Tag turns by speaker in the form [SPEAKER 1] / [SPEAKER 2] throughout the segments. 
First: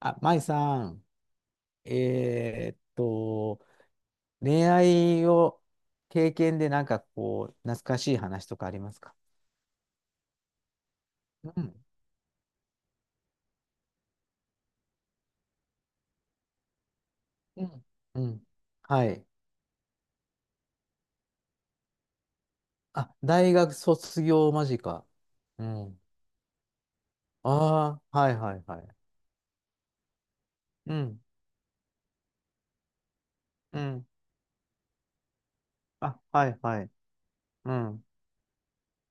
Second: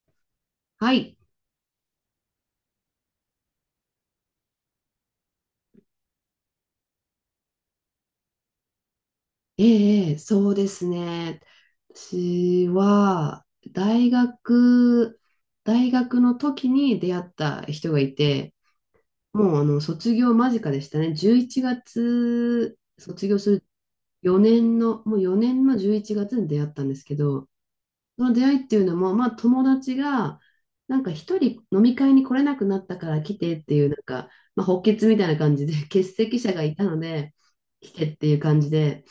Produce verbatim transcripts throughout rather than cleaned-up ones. [SPEAKER 1] あ、舞さ
[SPEAKER 2] は
[SPEAKER 1] ん、
[SPEAKER 2] い。
[SPEAKER 1] えーっと、恋愛を経験でなんかこう、懐かしい話とかありますか？
[SPEAKER 2] ええ、ええ、そうですね。
[SPEAKER 1] うん、
[SPEAKER 2] 私は、大学、大学の時に出会った
[SPEAKER 1] うん、
[SPEAKER 2] 人がい
[SPEAKER 1] うん。
[SPEAKER 2] て、
[SPEAKER 1] はい。
[SPEAKER 2] もうあの卒業間近でしたね。じゅういちがつ、
[SPEAKER 1] あ、
[SPEAKER 2] 卒業す
[SPEAKER 1] 大
[SPEAKER 2] る
[SPEAKER 1] 学卒業
[SPEAKER 2] 4
[SPEAKER 1] 間
[SPEAKER 2] 年の、
[SPEAKER 1] 近。
[SPEAKER 2] もう4
[SPEAKER 1] う
[SPEAKER 2] 年の
[SPEAKER 1] ん。
[SPEAKER 2] じゅういちがつに出会ったんですけど、
[SPEAKER 1] ああ、
[SPEAKER 2] そ
[SPEAKER 1] は
[SPEAKER 2] の
[SPEAKER 1] い
[SPEAKER 2] 出
[SPEAKER 1] は
[SPEAKER 2] 会
[SPEAKER 1] い
[SPEAKER 2] いって
[SPEAKER 1] は
[SPEAKER 2] いう
[SPEAKER 1] い。
[SPEAKER 2] のも、まあ友達が、
[SPEAKER 1] う
[SPEAKER 2] なんか
[SPEAKER 1] ん、
[SPEAKER 2] 一人飲み会に来れなくなったから来てって
[SPEAKER 1] う
[SPEAKER 2] いう、なん
[SPEAKER 1] ん。
[SPEAKER 2] か、まあ、補欠みたいな感じで、欠
[SPEAKER 1] あ、
[SPEAKER 2] 席
[SPEAKER 1] は
[SPEAKER 2] 者
[SPEAKER 1] い
[SPEAKER 2] がい
[SPEAKER 1] は
[SPEAKER 2] た
[SPEAKER 1] い。
[SPEAKER 2] ので、
[SPEAKER 1] う
[SPEAKER 2] 来て
[SPEAKER 1] ん、
[SPEAKER 2] っていう感じで、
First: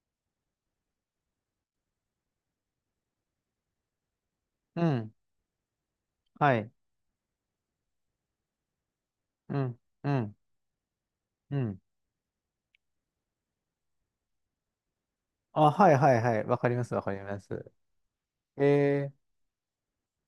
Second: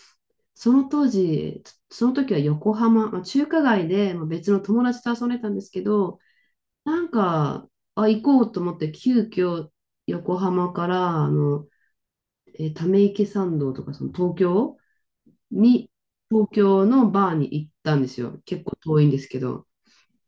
[SPEAKER 2] その当時、その時は横浜、まあ、中華街でまあ別の友
[SPEAKER 1] う
[SPEAKER 2] 達と
[SPEAKER 1] ん、
[SPEAKER 2] 遊んでたんですけど、
[SPEAKER 1] はい。
[SPEAKER 2] なんか、あ、行こうと思って、急
[SPEAKER 1] う
[SPEAKER 2] 遽
[SPEAKER 1] ん、うん、
[SPEAKER 2] 横浜から、あ
[SPEAKER 1] う
[SPEAKER 2] の、
[SPEAKER 1] ん。
[SPEAKER 2] えーため池参道とか、その東京
[SPEAKER 1] あ、
[SPEAKER 2] に、
[SPEAKER 1] はいはいはい。
[SPEAKER 2] 東
[SPEAKER 1] わかりま
[SPEAKER 2] 京
[SPEAKER 1] す、わ
[SPEAKER 2] の
[SPEAKER 1] かり
[SPEAKER 2] バー
[SPEAKER 1] ま
[SPEAKER 2] に行っ
[SPEAKER 1] す。
[SPEAKER 2] たんですよ。結構遠いん
[SPEAKER 1] え
[SPEAKER 2] ですけど。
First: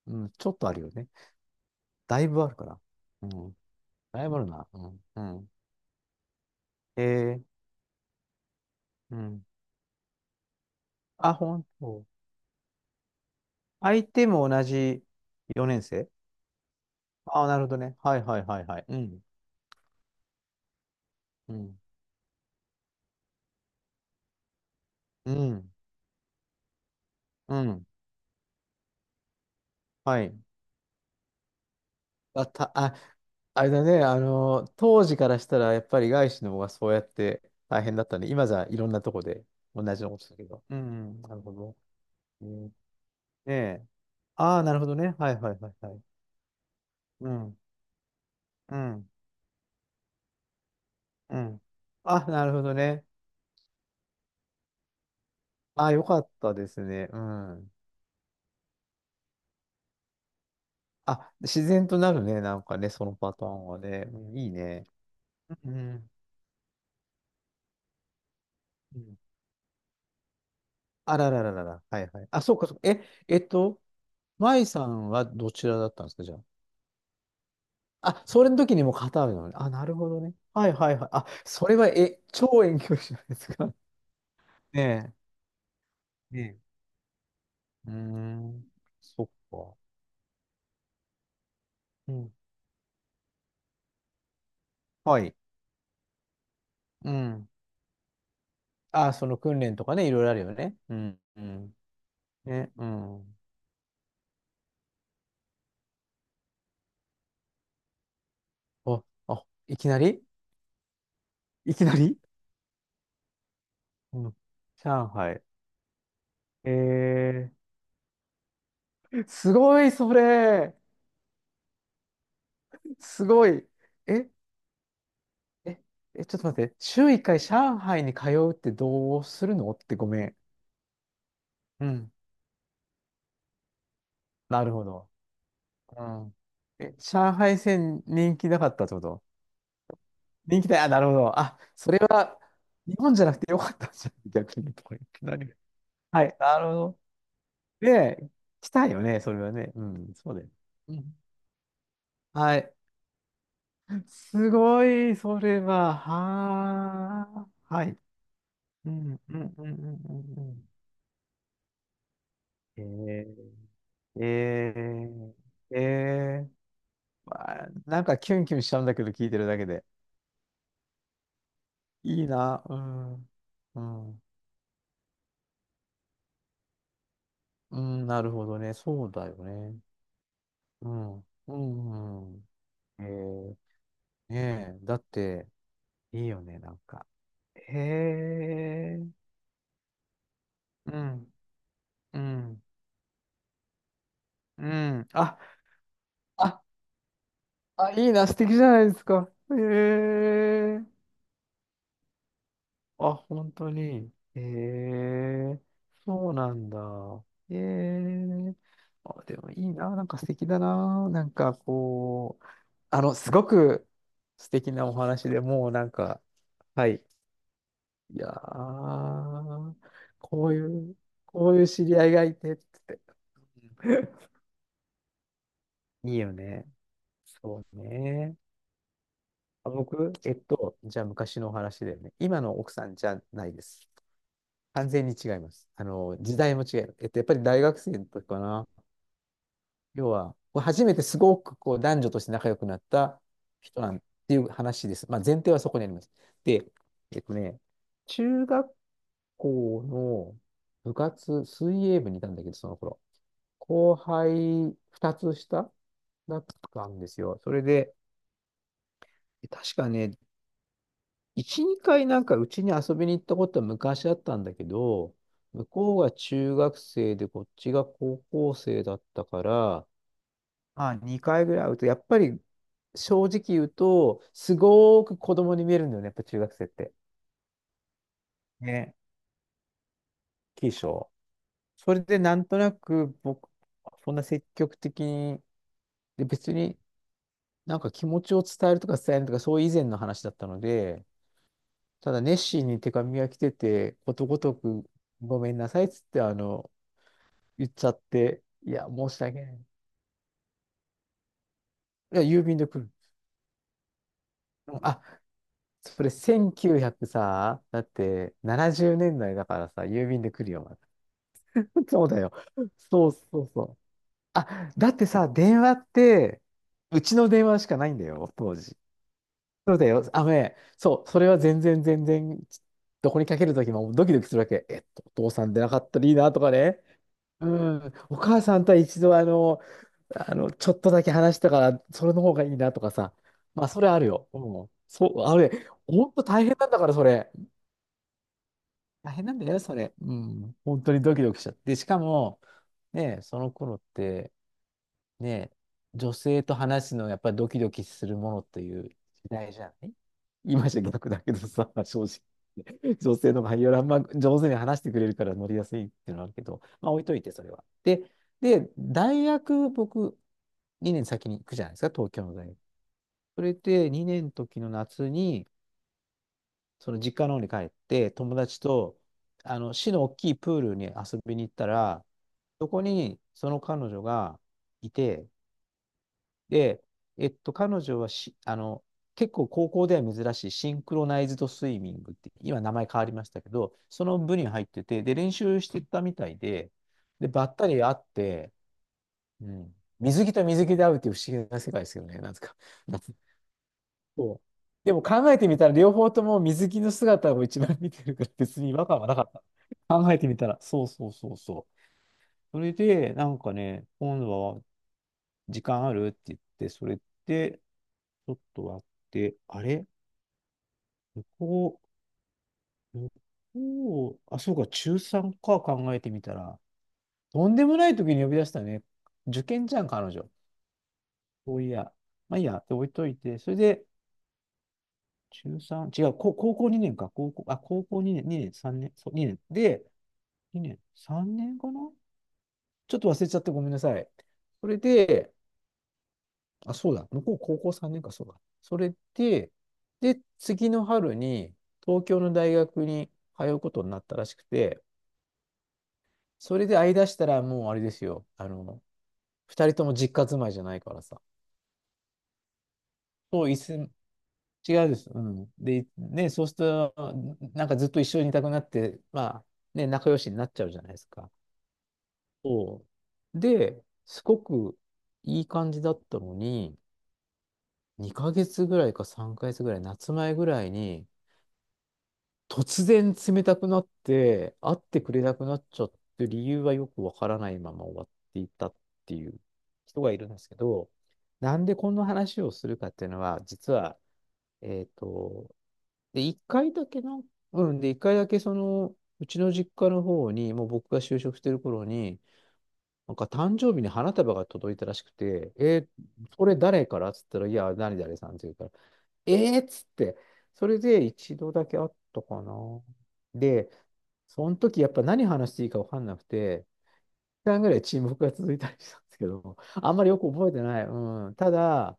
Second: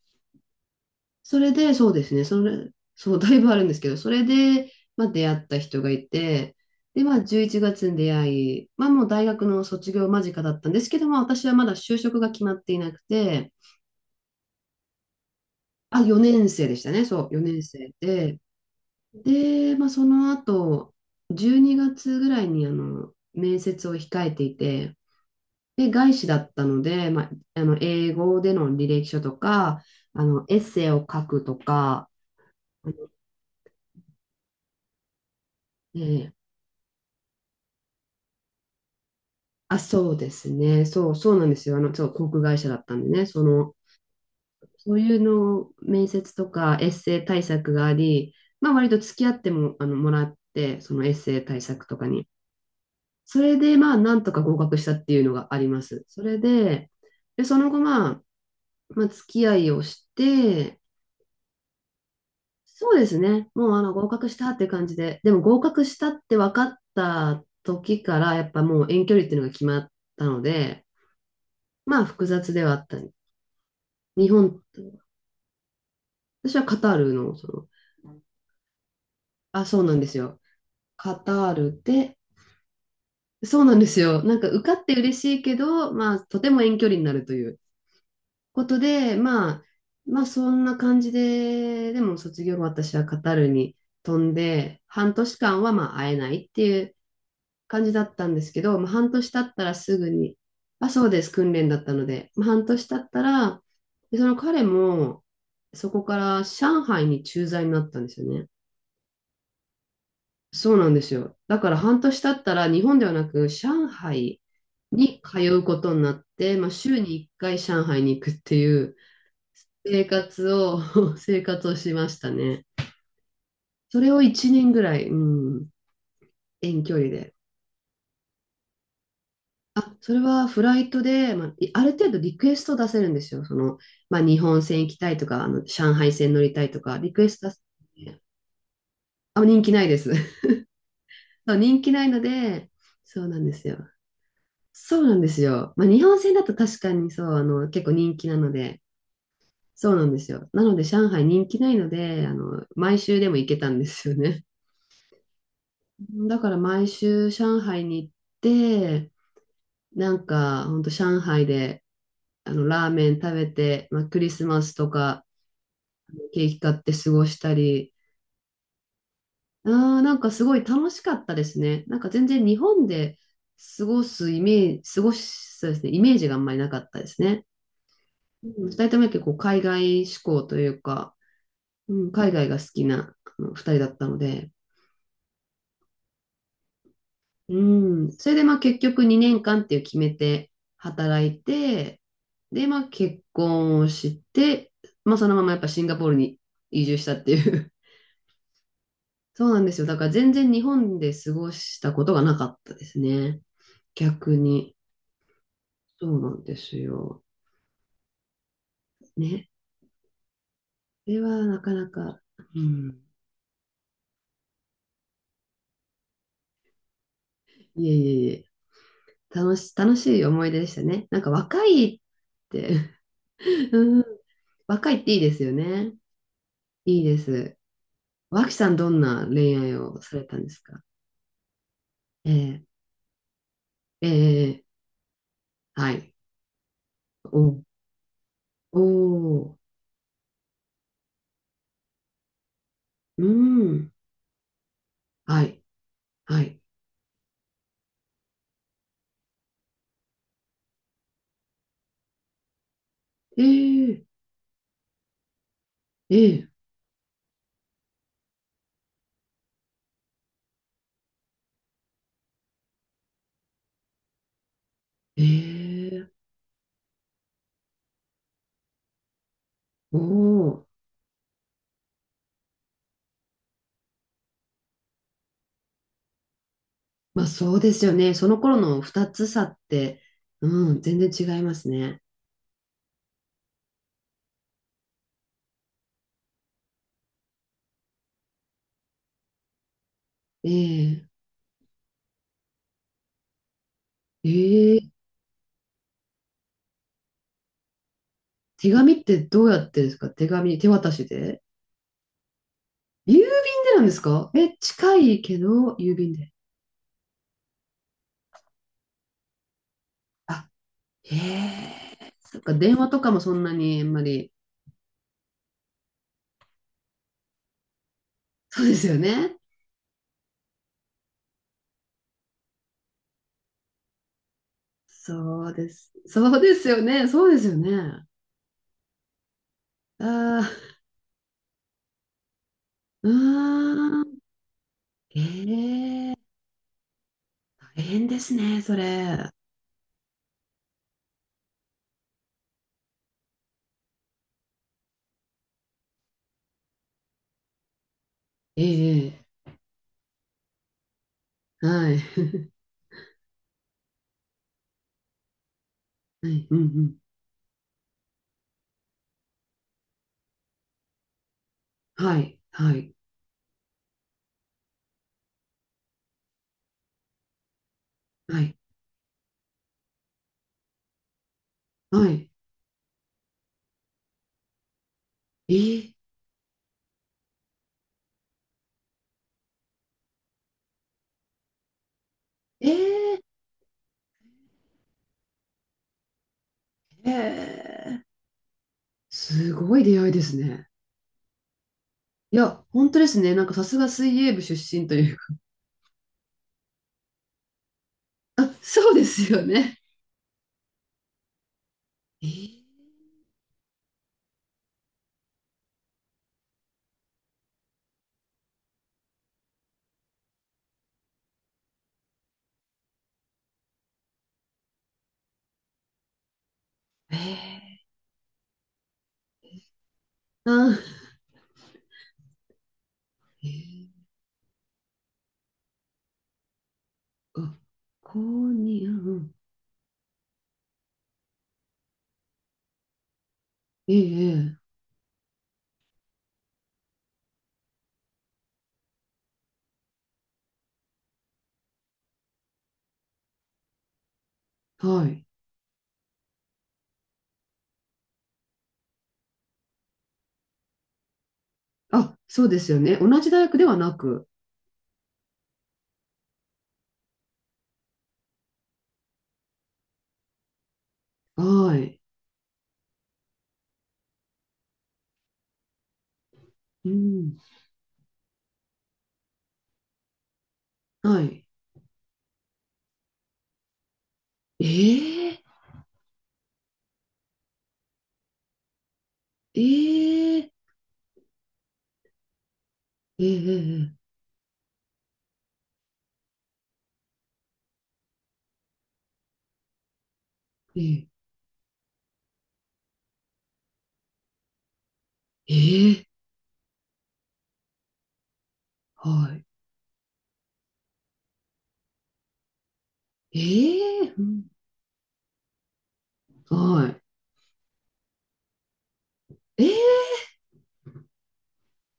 [SPEAKER 1] ー、うん、ちょっとあるよね。
[SPEAKER 2] それで、そうです
[SPEAKER 1] だ
[SPEAKER 2] ね、
[SPEAKER 1] い
[SPEAKER 2] そ
[SPEAKER 1] ぶあるか
[SPEAKER 2] れ、
[SPEAKER 1] ら。
[SPEAKER 2] そう、
[SPEAKER 1] う
[SPEAKER 2] だいぶあ
[SPEAKER 1] ん、
[SPEAKER 2] るんですけど、それ
[SPEAKER 1] だいぶあるな。
[SPEAKER 2] で、
[SPEAKER 1] うん、
[SPEAKER 2] まあ、
[SPEAKER 1] う
[SPEAKER 2] 出会っ
[SPEAKER 1] ん。
[SPEAKER 2] た人がいて、で、まあ、
[SPEAKER 1] ええ、
[SPEAKER 2] じゅういちがつに出会い、まあ、もう
[SPEAKER 1] う
[SPEAKER 2] 大学
[SPEAKER 1] ん。
[SPEAKER 2] の卒業間近だったんですけど、まあ、
[SPEAKER 1] あ、
[SPEAKER 2] 私はま
[SPEAKER 1] 本
[SPEAKER 2] だ就
[SPEAKER 1] 当？
[SPEAKER 2] 職が決まっていなくて、
[SPEAKER 1] 相手も同じよねん
[SPEAKER 2] あ、
[SPEAKER 1] 生？
[SPEAKER 2] よねん生でしたね、そう、
[SPEAKER 1] あ、
[SPEAKER 2] 4
[SPEAKER 1] な
[SPEAKER 2] 年
[SPEAKER 1] るほど
[SPEAKER 2] 生
[SPEAKER 1] ね。はいは
[SPEAKER 2] で、
[SPEAKER 1] いはいはい。うん。
[SPEAKER 2] で、まあ、その後、
[SPEAKER 1] う
[SPEAKER 2] 12
[SPEAKER 1] ん。
[SPEAKER 2] 月ぐらいに、あの、面接を控えていて、
[SPEAKER 1] うん。
[SPEAKER 2] で、外資だったので、まあ、
[SPEAKER 1] う
[SPEAKER 2] あの、
[SPEAKER 1] ん。
[SPEAKER 2] 英語での履歴書とか、
[SPEAKER 1] は
[SPEAKER 2] あ
[SPEAKER 1] い。
[SPEAKER 2] の、エッセイを書くとか、
[SPEAKER 1] あ、た、あ、あれだね。あの、当時からしたら、やっ
[SPEAKER 2] え
[SPEAKER 1] ぱり外
[SPEAKER 2] ー
[SPEAKER 1] 資の方がそうやって大変だったね。今じゃいろんなとこで
[SPEAKER 2] あ、
[SPEAKER 1] 同じの
[SPEAKER 2] そう
[SPEAKER 1] こ
[SPEAKER 2] で
[SPEAKER 1] とだけ
[SPEAKER 2] す
[SPEAKER 1] ど。う
[SPEAKER 2] ね。そう、
[SPEAKER 1] ん。
[SPEAKER 2] そ
[SPEAKER 1] な
[SPEAKER 2] う
[SPEAKER 1] る
[SPEAKER 2] なん
[SPEAKER 1] ほ
[SPEAKER 2] です
[SPEAKER 1] ど。
[SPEAKER 2] よ。あの、そう、航空
[SPEAKER 1] う
[SPEAKER 2] 会
[SPEAKER 1] ん。
[SPEAKER 2] 社
[SPEAKER 1] ね
[SPEAKER 2] だったんでね、その、
[SPEAKER 1] え。ああ、なるほ
[SPEAKER 2] そ
[SPEAKER 1] ど
[SPEAKER 2] う
[SPEAKER 1] ね。
[SPEAKER 2] いう
[SPEAKER 1] はいはいは
[SPEAKER 2] の、
[SPEAKER 1] いはい。
[SPEAKER 2] 面接とかエッセイ
[SPEAKER 1] う
[SPEAKER 2] 対
[SPEAKER 1] ん。
[SPEAKER 2] 策があり、まあ、
[SPEAKER 1] う
[SPEAKER 2] 割と
[SPEAKER 1] ん。
[SPEAKER 2] 付き合っても、あの、もらって、そのエッセ
[SPEAKER 1] う
[SPEAKER 2] イ対
[SPEAKER 1] ん。
[SPEAKER 2] 策とか
[SPEAKER 1] あ、
[SPEAKER 2] に。
[SPEAKER 1] なるほどね。
[SPEAKER 2] それで、まあ、なんとか合格したっていうのがありま
[SPEAKER 1] あ、よ
[SPEAKER 2] す。
[SPEAKER 1] か
[SPEAKER 2] そ
[SPEAKER 1] っ
[SPEAKER 2] れ
[SPEAKER 1] たです
[SPEAKER 2] で、
[SPEAKER 1] ね。う
[SPEAKER 2] で、その
[SPEAKER 1] ん。
[SPEAKER 2] 後、まあ、まあ、付き合いをして、
[SPEAKER 1] あ、自然となるね。なんかね、
[SPEAKER 2] そうで
[SPEAKER 1] その
[SPEAKER 2] す
[SPEAKER 1] パタ
[SPEAKER 2] ね。
[SPEAKER 1] ーン
[SPEAKER 2] もう、
[SPEAKER 1] は
[SPEAKER 2] あの、
[SPEAKER 1] ね。
[SPEAKER 2] 合
[SPEAKER 1] う
[SPEAKER 2] 格し
[SPEAKER 1] ん、い
[SPEAKER 2] た
[SPEAKER 1] い
[SPEAKER 2] って感
[SPEAKER 1] ね。
[SPEAKER 2] じで、でも合
[SPEAKER 1] う
[SPEAKER 2] 格した
[SPEAKER 1] ん。
[SPEAKER 2] って分かった時から、やっぱもう
[SPEAKER 1] う
[SPEAKER 2] 遠距
[SPEAKER 1] ん。
[SPEAKER 2] 離っていうのが決まったので、
[SPEAKER 1] あららららら。は
[SPEAKER 2] まあ、
[SPEAKER 1] いは
[SPEAKER 2] 複
[SPEAKER 1] い。あ、
[SPEAKER 2] 雑
[SPEAKER 1] そう
[SPEAKER 2] で
[SPEAKER 1] か、
[SPEAKER 2] はあ
[SPEAKER 1] そう
[SPEAKER 2] っ
[SPEAKER 1] か。
[SPEAKER 2] た
[SPEAKER 1] え、
[SPEAKER 2] ん
[SPEAKER 1] えっと、
[SPEAKER 2] 日本
[SPEAKER 1] 舞
[SPEAKER 2] と、
[SPEAKER 1] さんはどちらだったんですか、じゃあ？
[SPEAKER 2] 私はカタールの、その、
[SPEAKER 1] あ、それの時にもうカタールなのね。
[SPEAKER 2] あ、
[SPEAKER 1] あ、
[SPEAKER 2] そう
[SPEAKER 1] な
[SPEAKER 2] な
[SPEAKER 1] る
[SPEAKER 2] んで
[SPEAKER 1] ほ
[SPEAKER 2] す
[SPEAKER 1] どね。
[SPEAKER 2] よ。
[SPEAKER 1] はいはいはい。
[SPEAKER 2] カ
[SPEAKER 1] あ、
[SPEAKER 2] ター
[SPEAKER 1] それ
[SPEAKER 2] ル
[SPEAKER 1] は、
[SPEAKER 2] で、
[SPEAKER 1] え、超遠距離じゃないです
[SPEAKER 2] そう
[SPEAKER 1] か。
[SPEAKER 2] なんですよ。なんか受か って
[SPEAKER 1] ね
[SPEAKER 2] 嬉しいけど、まあ、
[SPEAKER 1] え、
[SPEAKER 2] とて
[SPEAKER 1] ね
[SPEAKER 2] も遠距離になるという
[SPEAKER 1] え。うー
[SPEAKER 2] こ
[SPEAKER 1] ん。
[SPEAKER 2] とで、
[SPEAKER 1] そっ
[SPEAKER 2] まあ、
[SPEAKER 1] か。
[SPEAKER 2] まあ、そんな感じで、で
[SPEAKER 1] う
[SPEAKER 2] も
[SPEAKER 1] ん。
[SPEAKER 2] 卒業後私はカタールに飛んで、半
[SPEAKER 1] はい。
[SPEAKER 2] 年間はまあ会えないっていう
[SPEAKER 1] うん。
[SPEAKER 2] 感じだったんですけど、まあ、半
[SPEAKER 1] あ、そ
[SPEAKER 2] 年
[SPEAKER 1] の
[SPEAKER 2] 経っ
[SPEAKER 1] 訓
[SPEAKER 2] たら
[SPEAKER 1] 練とか
[SPEAKER 2] す
[SPEAKER 1] ね、
[SPEAKER 2] ぐ
[SPEAKER 1] いろいろあ
[SPEAKER 2] に、
[SPEAKER 1] るよね。
[SPEAKER 2] あ、
[SPEAKER 1] う
[SPEAKER 2] そう
[SPEAKER 1] ん。
[SPEAKER 2] です、
[SPEAKER 1] う
[SPEAKER 2] 訓練
[SPEAKER 1] ん。
[SPEAKER 2] だったので、まあ、半
[SPEAKER 1] ね。う
[SPEAKER 2] 年経った
[SPEAKER 1] ん。
[SPEAKER 2] ら、でその彼も、そこから上海に駐在になったんですよね。
[SPEAKER 1] あ、あ、いきなり、
[SPEAKER 2] そうなんですよ。だか
[SPEAKER 1] い
[SPEAKER 2] ら
[SPEAKER 1] きな
[SPEAKER 2] 半
[SPEAKER 1] り、
[SPEAKER 2] 年経ったら日本ではなく上
[SPEAKER 1] うん、
[SPEAKER 2] 海
[SPEAKER 1] 上
[SPEAKER 2] に通
[SPEAKER 1] 海。
[SPEAKER 2] うことになって、まあ、週にいっかい
[SPEAKER 1] え
[SPEAKER 2] 上海に行くっていう
[SPEAKER 1] ー、すごい、
[SPEAKER 2] 生
[SPEAKER 1] そ
[SPEAKER 2] 活
[SPEAKER 1] れ。
[SPEAKER 2] を 生活をしましたね。
[SPEAKER 1] すごい。
[SPEAKER 2] それを
[SPEAKER 1] え、
[SPEAKER 2] いちねんぐらい、うん、
[SPEAKER 1] え、え、ちょっと待って。
[SPEAKER 2] 遠距離
[SPEAKER 1] 週1
[SPEAKER 2] で。
[SPEAKER 1] 回上海に通うってどうするのっ
[SPEAKER 2] あ、
[SPEAKER 1] て、ご
[SPEAKER 2] それ
[SPEAKER 1] めん。
[SPEAKER 2] はフライトで、まあ、いあ
[SPEAKER 1] う
[SPEAKER 2] る程
[SPEAKER 1] ん。
[SPEAKER 2] 度リクエスト出せるんですよ。その、まあ、日本
[SPEAKER 1] なる
[SPEAKER 2] 線
[SPEAKER 1] ほ
[SPEAKER 2] 行きた
[SPEAKER 1] ど。
[SPEAKER 2] いとか、あの上
[SPEAKER 1] う
[SPEAKER 2] 海線
[SPEAKER 1] ん。
[SPEAKER 2] 乗りたいと
[SPEAKER 1] え、
[SPEAKER 2] か、リクエ
[SPEAKER 1] 上
[SPEAKER 2] スト出
[SPEAKER 1] 海
[SPEAKER 2] せ
[SPEAKER 1] 線
[SPEAKER 2] るんで、
[SPEAKER 1] 人気なかったってこと？
[SPEAKER 2] あ、人気ないです。
[SPEAKER 1] 人気だ。あ、なるほど。
[SPEAKER 2] そう
[SPEAKER 1] あ、
[SPEAKER 2] 人気
[SPEAKER 1] それ
[SPEAKER 2] ないの
[SPEAKER 1] は
[SPEAKER 2] で、
[SPEAKER 1] 日本じ
[SPEAKER 2] そ
[SPEAKER 1] ゃ
[SPEAKER 2] う
[SPEAKER 1] な
[SPEAKER 2] な
[SPEAKER 1] く
[SPEAKER 2] ん
[SPEAKER 1] て
[SPEAKER 2] で
[SPEAKER 1] よ
[SPEAKER 2] す
[SPEAKER 1] か
[SPEAKER 2] よ。
[SPEAKER 1] ったんじゃん。逆にとか
[SPEAKER 2] そう
[SPEAKER 1] 言、
[SPEAKER 2] なんです
[SPEAKER 1] 何が。
[SPEAKER 2] よ。まあ、日本
[SPEAKER 1] は
[SPEAKER 2] 製
[SPEAKER 1] い、
[SPEAKER 2] だと
[SPEAKER 1] なるほ
[SPEAKER 2] 確か
[SPEAKER 1] ど。
[SPEAKER 2] にそう、あの、結構人気
[SPEAKER 1] で、
[SPEAKER 2] なの
[SPEAKER 1] 来
[SPEAKER 2] で、
[SPEAKER 1] たよね、それはね。う
[SPEAKER 2] そうなん
[SPEAKER 1] ん、
[SPEAKER 2] です
[SPEAKER 1] そうだよ。
[SPEAKER 2] よ。なので、
[SPEAKER 1] う
[SPEAKER 2] 上
[SPEAKER 1] ん。
[SPEAKER 2] 海人気ないので、あ
[SPEAKER 1] は
[SPEAKER 2] の、
[SPEAKER 1] い。
[SPEAKER 2] 毎週でも行けたんですよね。
[SPEAKER 1] すごい、それは、
[SPEAKER 2] だから毎週
[SPEAKER 1] は、
[SPEAKER 2] 上
[SPEAKER 1] あ、
[SPEAKER 2] 海
[SPEAKER 1] はい。
[SPEAKER 2] に行っ
[SPEAKER 1] う
[SPEAKER 2] て、
[SPEAKER 1] ん、うん、うん、う
[SPEAKER 2] なん
[SPEAKER 1] ん、う
[SPEAKER 2] か、
[SPEAKER 1] ん、
[SPEAKER 2] ほんと上海で、あの、
[SPEAKER 1] う
[SPEAKER 2] ラー
[SPEAKER 1] ん。
[SPEAKER 2] メン
[SPEAKER 1] え
[SPEAKER 2] 食べて、まあ、ク
[SPEAKER 1] ー、
[SPEAKER 2] リスマ
[SPEAKER 1] え
[SPEAKER 2] スとか、
[SPEAKER 1] ー、
[SPEAKER 2] ケ
[SPEAKER 1] え
[SPEAKER 2] ーキ
[SPEAKER 1] ー、
[SPEAKER 2] 買って過ごした
[SPEAKER 1] わあ、
[SPEAKER 2] り、
[SPEAKER 1] なんかキュンキュンしちゃうんだけど、聞いてるだけ
[SPEAKER 2] あ
[SPEAKER 1] で。
[SPEAKER 2] ー、なんかすごい楽しかったですね。なんか
[SPEAKER 1] い
[SPEAKER 2] 全
[SPEAKER 1] い
[SPEAKER 2] 然日
[SPEAKER 1] な、う
[SPEAKER 2] 本で
[SPEAKER 1] ん、う
[SPEAKER 2] 過ご
[SPEAKER 1] ん、
[SPEAKER 2] すイメージ、過ごし、そうですね、イメージがあんまりなかったですね。
[SPEAKER 1] うん、なるほど
[SPEAKER 2] うん、二
[SPEAKER 1] ね、
[SPEAKER 2] 人と
[SPEAKER 1] そ
[SPEAKER 2] も
[SPEAKER 1] う
[SPEAKER 2] 結
[SPEAKER 1] だよ
[SPEAKER 2] 構海
[SPEAKER 1] ね。
[SPEAKER 2] 外志向という
[SPEAKER 1] う
[SPEAKER 2] か、
[SPEAKER 1] ん、う
[SPEAKER 2] うん、
[SPEAKER 1] ん、
[SPEAKER 2] 海
[SPEAKER 1] うん。
[SPEAKER 2] 外が好き
[SPEAKER 1] え
[SPEAKER 2] なあの
[SPEAKER 1] ー、
[SPEAKER 2] 二人だったので、
[SPEAKER 1] ねえ、だって、いいよね、なんか。
[SPEAKER 2] う
[SPEAKER 1] へ
[SPEAKER 2] ん、それでまあ結局
[SPEAKER 1] え、
[SPEAKER 2] にねんかんっていう決めて
[SPEAKER 1] う
[SPEAKER 2] 働
[SPEAKER 1] ん、
[SPEAKER 2] いて、
[SPEAKER 1] うん、
[SPEAKER 2] でまあ結婚をし
[SPEAKER 1] う
[SPEAKER 2] て、
[SPEAKER 1] ん。
[SPEAKER 2] まあその
[SPEAKER 1] あ、
[SPEAKER 2] ままやっぱシンガポールに
[SPEAKER 1] あ
[SPEAKER 2] 移住したっていう。
[SPEAKER 1] あ、いいな、素敵じゃないですか。
[SPEAKER 2] そう
[SPEAKER 1] へ
[SPEAKER 2] なんですよ。だから全然日
[SPEAKER 1] え。
[SPEAKER 2] 本で過ごしたことがなかったです
[SPEAKER 1] あ、
[SPEAKER 2] ね。
[SPEAKER 1] 本当に。
[SPEAKER 2] 逆
[SPEAKER 1] へ
[SPEAKER 2] に。
[SPEAKER 1] え。
[SPEAKER 2] そうな
[SPEAKER 1] そう
[SPEAKER 2] ん
[SPEAKER 1] な
[SPEAKER 2] で
[SPEAKER 1] ん
[SPEAKER 2] す
[SPEAKER 1] だ。
[SPEAKER 2] よ。
[SPEAKER 1] へえ。あ、で
[SPEAKER 2] ね。
[SPEAKER 1] もいいな、なんか素敵だな。
[SPEAKER 2] それ
[SPEAKER 1] なん
[SPEAKER 2] は
[SPEAKER 1] か
[SPEAKER 2] なかなか、
[SPEAKER 1] こう、
[SPEAKER 2] うん。
[SPEAKER 1] あの、すごく素敵なお話でもうなんか、はい。
[SPEAKER 2] いえ
[SPEAKER 1] い
[SPEAKER 2] い
[SPEAKER 1] や
[SPEAKER 2] えいえ。楽
[SPEAKER 1] ー、
[SPEAKER 2] し、楽しい
[SPEAKER 1] こ
[SPEAKER 2] 思い
[SPEAKER 1] う
[SPEAKER 2] 出
[SPEAKER 1] い
[SPEAKER 2] でした
[SPEAKER 1] う、
[SPEAKER 2] ね。なんか
[SPEAKER 1] こうい
[SPEAKER 2] 若
[SPEAKER 1] う知り
[SPEAKER 2] いっ
[SPEAKER 1] 合いがいてっ
[SPEAKER 2] て
[SPEAKER 1] て、
[SPEAKER 2] うん、若いっていいですよね。
[SPEAKER 1] いいよね。
[SPEAKER 2] いいです。
[SPEAKER 1] そうね。
[SPEAKER 2] 脇さん、どんな恋
[SPEAKER 1] あ、
[SPEAKER 2] 愛を
[SPEAKER 1] 僕、
[SPEAKER 2] され
[SPEAKER 1] えっ
[SPEAKER 2] たんです
[SPEAKER 1] と、
[SPEAKER 2] か？
[SPEAKER 1] じゃあ昔のお話だよね。
[SPEAKER 2] え
[SPEAKER 1] 今の
[SPEAKER 2] え、
[SPEAKER 1] 奥さんじゃないです。
[SPEAKER 2] ええ、
[SPEAKER 1] 完全に違います。あ
[SPEAKER 2] はい。
[SPEAKER 1] の、時代も違う。えっと、やっぱ
[SPEAKER 2] お、
[SPEAKER 1] り大学生の時かな。
[SPEAKER 2] おー、
[SPEAKER 1] 要は、初めてすごくこう男女として仲良くなった
[SPEAKER 2] う
[SPEAKER 1] 人
[SPEAKER 2] ん、
[SPEAKER 1] なんていう話です。まあ、前
[SPEAKER 2] は
[SPEAKER 1] 提は
[SPEAKER 2] い、
[SPEAKER 1] そこにあります。
[SPEAKER 2] はい。
[SPEAKER 1] で、えっとね、中学校の部活、水泳部にいたんだけど、その頃。
[SPEAKER 2] え
[SPEAKER 1] 後
[SPEAKER 2] え、
[SPEAKER 1] 輩ふたつ下だっ
[SPEAKER 2] え
[SPEAKER 1] たんですよ。それで、確かね、いち、にかいなんかうちに遊びに行ったことは昔あったんだけど、向こう
[SPEAKER 2] え、え
[SPEAKER 1] が
[SPEAKER 2] え、
[SPEAKER 1] 中学生でこっちが高校生だったから、
[SPEAKER 2] お、おー、
[SPEAKER 1] まあ、にかいぐらい会うと、やっぱり正直言うと、すごーく子供に見えるんだよね、やっぱ中学生って。
[SPEAKER 2] まあ、そうですよね。その頃の
[SPEAKER 1] ね、
[SPEAKER 2] ふたつ差って、
[SPEAKER 1] 大きいで
[SPEAKER 2] うん、
[SPEAKER 1] し
[SPEAKER 2] 全然
[SPEAKER 1] ょ。
[SPEAKER 2] 違います
[SPEAKER 1] それ
[SPEAKER 2] ね。
[SPEAKER 1] でなんとなく僕、そんな積極的に、で別になんか気持ちを伝えるとか伝えるとか、そういう以前の話だったの
[SPEAKER 2] え
[SPEAKER 1] で、
[SPEAKER 2] え、
[SPEAKER 1] ただ熱心に手紙が来てて、ことごと
[SPEAKER 2] え
[SPEAKER 1] く、
[SPEAKER 2] え、
[SPEAKER 1] ごめんなさいっつって、あの、言っちゃって、い
[SPEAKER 2] 手
[SPEAKER 1] や、
[SPEAKER 2] 紙っ
[SPEAKER 1] 申し
[SPEAKER 2] て
[SPEAKER 1] 訳
[SPEAKER 2] ど
[SPEAKER 1] な
[SPEAKER 2] うや
[SPEAKER 1] い。
[SPEAKER 2] ってですか？手紙、手渡しで？
[SPEAKER 1] いや、郵便で来る。
[SPEAKER 2] 郵便でなんですか？え、
[SPEAKER 1] うん、
[SPEAKER 2] 近
[SPEAKER 1] あ、
[SPEAKER 2] いけど、郵
[SPEAKER 1] それ
[SPEAKER 2] 便で。
[SPEAKER 1] せんきゅうひゃくさ、だってななじゅうねんだいだいだからさ、郵便で来
[SPEAKER 2] あ、
[SPEAKER 1] るよ。
[SPEAKER 2] へ
[SPEAKER 1] そう
[SPEAKER 2] え。
[SPEAKER 1] だよ。
[SPEAKER 2] そっか、電話と
[SPEAKER 1] そ
[SPEAKER 2] か
[SPEAKER 1] う、
[SPEAKER 2] もそ
[SPEAKER 1] そ
[SPEAKER 2] ん
[SPEAKER 1] う、
[SPEAKER 2] な
[SPEAKER 1] そう。
[SPEAKER 2] にあんまり。
[SPEAKER 1] あ、だってさ、電話って、うちの電話しかないんだよ、当
[SPEAKER 2] そうで
[SPEAKER 1] 時。
[SPEAKER 2] すよね。
[SPEAKER 1] そうだよ。あのね、そう、それは全然、全然、どこにかけるときもドキドキするわけ。えっと、お父さ
[SPEAKER 2] そう
[SPEAKER 1] んで
[SPEAKER 2] で
[SPEAKER 1] なかっ
[SPEAKER 2] す。
[SPEAKER 1] たらいいな
[SPEAKER 2] そ
[SPEAKER 1] と
[SPEAKER 2] う
[SPEAKER 1] か
[SPEAKER 2] ですよ
[SPEAKER 1] ね。
[SPEAKER 2] ね。そうで
[SPEAKER 1] う
[SPEAKER 2] すよ
[SPEAKER 1] ん、
[SPEAKER 2] ね。
[SPEAKER 1] お母さんとは一度あの、あ
[SPEAKER 2] あ
[SPEAKER 1] の、
[SPEAKER 2] あ、
[SPEAKER 1] ちょっとだけ話したから、それの方がいいなとか
[SPEAKER 2] う
[SPEAKER 1] さ。まあ、それあ
[SPEAKER 2] ー
[SPEAKER 1] る
[SPEAKER 2] ん。
[SPEAKER 1] よ。うん。そ
[SPEAKER 2] え
[SPEAKER 1] う、あれ、ほん
[SPEAKER 2] え、
[SPEAKER 1] と大変なんだから、それ。
[SPEAKER 2] 大変ですね、そ
[SPEAKER 1] 大変
[SPEAKER 2] れ。
[SPEAKER 1] なんだよ、それ。うん。本当にドキドキしちゃって。しかも、ね、その頃って、ね、女性と話すの、やっぱりドキドキするものと
[SPEAKER 2] え
[SPEAKER 1] いう時
[SPEAKER 2] え、
[SPEAKER 1] 代じゃない？今じゃ逆だけどさ、
[SPEAKER 2] はい。
[SPEAKER 1] 正 直。女性の概要欄、まあ、上手に話してくれるから乗りやすいっていうのはあ
[SPEAKER 2] は
[SPEAKER 1] るけ
[SPEAKER 2] い、うん
[SPEAKER 1] ど、
[SPEAKER 2] う
[SPEAKER 1] まあ
[SPEAKER 2] ん。
[SPEAKER 1] 置いといて、それは。で、で、大学、僕、にねん先に行くじゃないですか、東
[SPEAKER 2] は
[SPEAKER 1] 京の
[SPEAKER 2] い、
[SPEAKER 1] 大学。
[SPEAKER 2] はい、
[SPEAKER 1] それでにねんの時の夏に、その実家の方に帰って、友
[SPEAKER 2] はい、
[SPEAKER 1] 達と、あの、市の大きいプールに遊びに行ったら、
[SPEAKER 2] はい。
[SPEAKER 1] そこにその彼女がいて、
[SPEAKER 2] ええ、
[SPEAKER 1] で、えっと、彼女はし、あの、結構高校では珍しいシンクロナイズドスイミングって、今
[SPEAKER 2] え
[SPEAKER 1] 名前変わり
[SPEAKER 2] え、
[SPEAKER 1] ましたけど、その部に入ってて、で、練習してたみたいで、
[SPEAKER 2] え
[SPEAKER 1] で、ばったり会
[SPEAKER 2] え、
[SPEAKER 1] って、う
[SPEAKER 2] す
[SPEAKER 1] ん、
[SPEAKER 2] ごい出会いで
[SPEAKER 1] 水着
[SPEAKER 2] す
[SPEAKER 1] と水
[SPEAKER 2] ね。
[SPEAKER 1] 着で会うっていう不思議な世界ですよね、なん
[SPEAKER 2] い
[SPEAKER 1] か。
[SPEAKER 2] や、本当で
[SPEAKER 1] 夏、
[SPEAKER 2] すね。なんかさすが水泳
[SPEAKER 1] そ
[SPEAKER 2] 部
[SPEAKER 1] う。
[SPEAKER 2] 出身
[SPEAKER 1] で
[SPEAKER 2] と
[SPEAKER 1] も
[SPEAKER 2] いう。
[SPEAKER 1] 考えてみたら、両方とも水着の姿を一番見てるから、
[SPEAKER 2] あ、
[SPEAKER 1] 別に違和
[SPEAKER 2] そう
[SPEAKER 1] 感
[SPEAKER 2] で
[SPEAKER 1] はなか
[SPEAKER 2] す
[SPEAKER 1] った。
[SPEAKER 2] よね。
[SPEAKER 1] 考えてみたら、そう、そう、そう、そう。
[SPEAKER 2] え
[SPEAKER 1] そ
[SPEAKER 2] ー、
[SPEAKER 1] れで、なんかね、今度は時間あるって言って、それで、ちょっと割って、あれ向こう、向こう、あ、そうか、中さんか考えてみたら、とんでも
[SPEAKER 2] え
[SPEAKER 1] ない時に呼び出したね。受験じゃん、彼女。
[SPEAKER 2] ー、あ、
[SPEAKER 1] そういや。まあいいや、って置いといて、
[SPEAKER 2] え
[SPEAKER 1] それで、
[SPEAKER 2] ー、
[SPEAKER 1] 中さん、違う、高高校にねんか、高校、
[SPEAKER 2] あ、
[SPEAKER 1] あ、高校
[SPEAKER 2] 高
[SPEAKER 1] にねん、にねん、3
[SPEAKER 2] 二、う
[SPEAKER 1] 年、
[SPEAKER 2] ん
[SPEAKER 1] そ
[SPEAKER 2] う
[SPEAKER 1] う、2
[SPEAKER 2] ん、
[SPEAKER 1] 年。で、にねん、さんねんかな、ちょっと忘れちゃってごめんな
[SPEAKER 2] え
[SPEAKER 1] さ
[SPEAKER 2] え、
[SPEAKER 1] い。
[SPEAKER 2] ええ、
[SPEAKER 1] それで、あ、そうだ、向こう高校さんねんか、そうだ。それで、で、次の春に東京の大学に通うことになったらしくて、
[SPEAKER 2] はい。
[SPEAKER 1] それで会い出したらもうあれですよ、あの、ふたりとも実家住まいじゃないからさ。
[SPEAKER 2] あ、そうですよね。同じ大
[SPEAKER 1] そう、
[SPEAKER 2] 学
[SPEAKER 1] い
[SPEAKER 2] で
[SPEAKER 1] す、
[SPEAKER 2] はなく。
[SPEAKER 1] 違うです。うん。で、ね、そうすると、なんかずっと一緒にいたくなって、まあ、ね、仲良しになっちゃうじゃないですか。
[SPEAKER 2] はい。
[SPEAKER 1] そう。で、すごくいい感じだったのに、
[SPEAKER 2] うん、
[SPEAKER 1] にかげつぐらいかさんかげつぐらい、夏前ぐらいに、
[SPEAKER 2] はい。
[SPEAKER 1] 突然冷たくなって、
[SPEAKER 2] え
[SPEAKER 1] 会ってくれな
[SPEAKER 2] え、
[SPEAKER 1] くなっちゃって、理由はよくわからないまま終わっていったっていう
[SPEAKER 2] え
[SPEAKER 1] 人がいるんです
[SPEAKER 2] え、
[SPEAKER 1] けど、なんでこんな話をするかっていうの
[SPEAKER 2] ええ、
[SPEAKER 1] は、実
[SPEAKER 2] ええ、
[SPEAKER 1] は、えっと、で、いっかいだけな、うん、で、いっかいだけその、うちの実家の方に、もう
[SPEAKER 2] え
[SPEAKER 1] 僕が
[SPEAKER 2] え、
[SPEAKER 1] 就職してる頃に、なんか誕生日に花束が届いたらしく
[SPEAKER 2] え
[SPEAKER 1] て、えー
[SPEAKER 2] え、
[SPEAKER 1] それ誰からっつったら、いや、何々さんって言うから、
[SPEAKER 2] はい。
[SPEAKER 1] えーっつって、それで一度だけあったかな。で、
[SPEAKER 2] ええ、うん、
[SPEAKER 1] その時やっぱ何話していいか分かんなくて、
[SPEAKER 2] はい。
[SPEAKER 1] いちじかんぐらい沈黙が続いたりしたんですけど、
[SPEAKER 2] ええ、
[SPEAKER 1] あんまりよく覚えてない。うん。ただ、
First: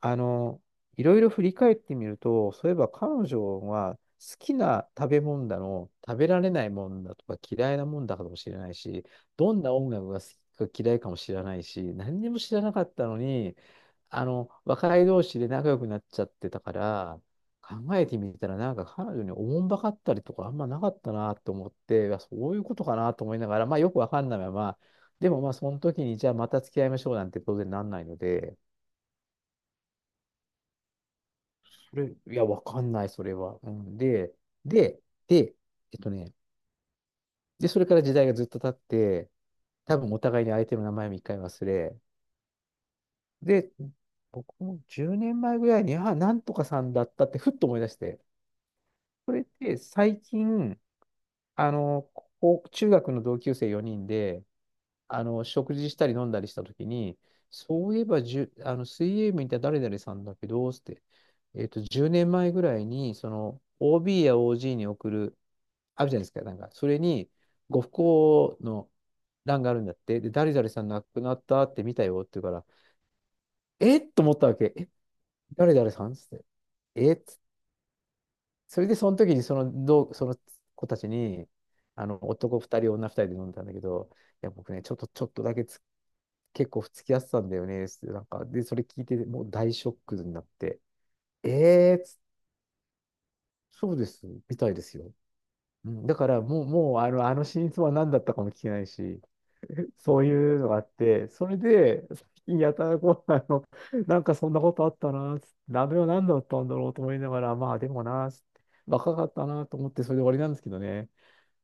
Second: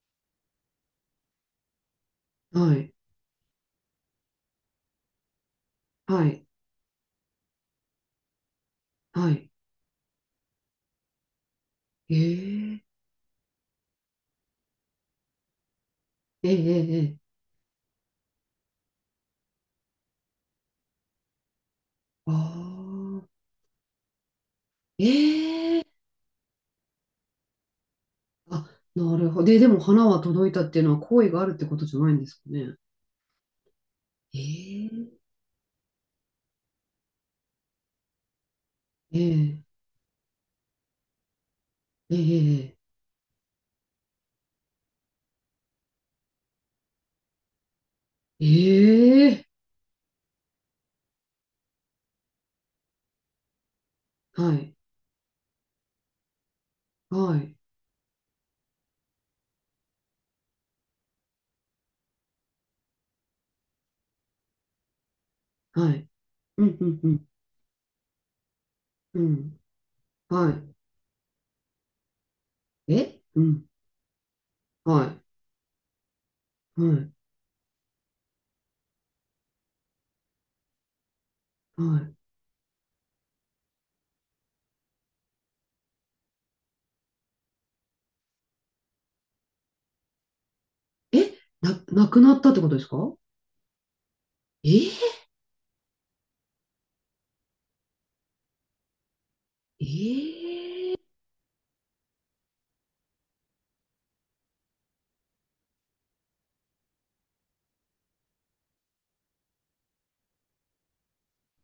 [SPEAKER 1] あの、いろいろ振り返ってみると、そう
[SPEAKER 2] は
[SPEAKER 1] いえば
[SPEAKER 2] い、
[SPEAKER 1] 彼女は好きな食べ物だの、食
[SPEAKER 2] は
[SPEAKER 1] べら
[SPEAKER 2] い、
[SPEAKER 1] れないもんだとか嫌いなもんだかもしれないし、
[SPEAKER 2] はい。
[SPEAKER 1] どんな音楽が好きか嫌いかも知らないし、
[SPEAKER 2] え
[SPEAKER 1] 何にも知らな
[SPEAKER 2] え、
[SPEAKER 1] かったのに、あの、若い同士で仲良くなっちゃっ
[SPEAKER 2] え
[SPEAKER 1] て
[SPEAKER 2] え、え
[SPEAKER 1] たか
[SPEAKER 2] え、え
[SPEAKER 1] ら、
[SPEAKER 2] え、
[SPEAKER 1] 考えてみたらなんか彼女におもんばかったりとかあんまなかったなと思って、いやそ
[SPEAKER 2] あ
[SPEAKER 1] ういうことかなと
[SPEAKER 2] あ、
[SPEAKER 1] 思いながら、まあよくわかんないまま、でもまあ
[SPEAKER 2] え
[SPEAKER 1] そ
[SPEAKER 2] え、
[SPEAKER 1] の時にじゃあまた付き合いましょうなんて当然なんないので、
[SPEAKER 2] あ、なるほど。で、でも花は届いたっていうのは好意があるってことじ
[SPEAKER 1] そ
[SPEAKER 2] ゃな
[SPEAKER 1] れ、
[SPEAKER 2] いんです
[SPEAKER 1] い
[SPEAKER 2] か
[SPEAKER 1] や、わ
[SPEAKER 2] ね？
[SPEAKER 1] かんない、それは。うん、で、で、
[SPEAKER 2] え
[SPEAKER 1] で、えっとね、で、それから時代がずっと経って、
[SPEAKER 2] え、え
[SPEAKER 1] 多分お互いに相手の名前も一回忘れ、
[SPEAKER 2] え、ええ、
[SPEAKER 1] で、僕もじゅうねんまえぐらいに、あ、なんとかさんだったってふっと思い出して、
[SPEAKER 2] えー、
[SPEAKER 1] それっ
[SPEAKER 2] え
[SPEAKER 1] て最近、あの、こう中学の同級生よにん
[SPEAKER 2] ー、
[SPEAKER 1] で、
[SPEAKER 2] はい、
[SPEAKER 1] あの、食事したり飲んだりしたときに、
[SPEAKER 2] はい、
[SPEAKER 1] そういえばじゅ、あの、水泳部にいた誰々さんだけど、つって、えっと、じゅうねんまえぐらいに、その、オービー や オージー に送る、
[SPEAKER 2] は
[SPEAKER 1] あ
[SPEAKER 2] い。
[SPEAKER 1] るじゃないですか、なん
[SPEAKER 2] う
[SPEAKER 1] か、
[SPEAKER 2] ん、う
[SPEAKER 1] それ
[SPEAKER 2] ん、うん、
[SPEAKER 1] に、ご不幸の
[SPEAKER 2] うん、
[SPEAKER 1] 欄があるんだって、で、誰
[SPEAKER 2] は
[SPEAKER 1] 々さん亡くなったって見たよって言うから、
[SPEAKER 2] い。え、うん、
[SPEAKER 1] えっと思ったわけ。え、
[SPEAKER 2] はい、
[SPEAKER 1] 誰々さんつって。
[SPEAKER 2] はい、
[SPEAKER 1] えっつそれで、その時にその、どう、その子たちに、あ
[SPEAKER 2] は
[SPEAKER 1] の、男ふたり、女ふたりで飲んだんだけど、いや、僕ね、ちょっと、ちょっとだけつ結構付き合ってたんだよね、つって、なんか、で、それ聞いて、もう大ショックになって、
[SPEAKER 2] い。え、な、
[SPEAKER 1] えー、
[SPEAKER 2] な
[SPEAKER 1] つ
[SPEAKER 2] くなったってことですか？
[SPEAKER 1] そうです、みたいです
[SPEAKER 2] え
[SPEAKER 1] よ。うん、だからもう、もうあの、あの真相は何だったかも聞けないし、
[SPEAKER 2] え、
[SPEAKER 1] そういうのがあ
[SPEAKER 2] えー
[SPEAKER 1] って、それで、最近やたらこう、あの、なんかそんなことあったな、つって、鍋は何だったんだろうと思いながら、まあでもな、つって若かったなと思って、それで終わりなんですけどね。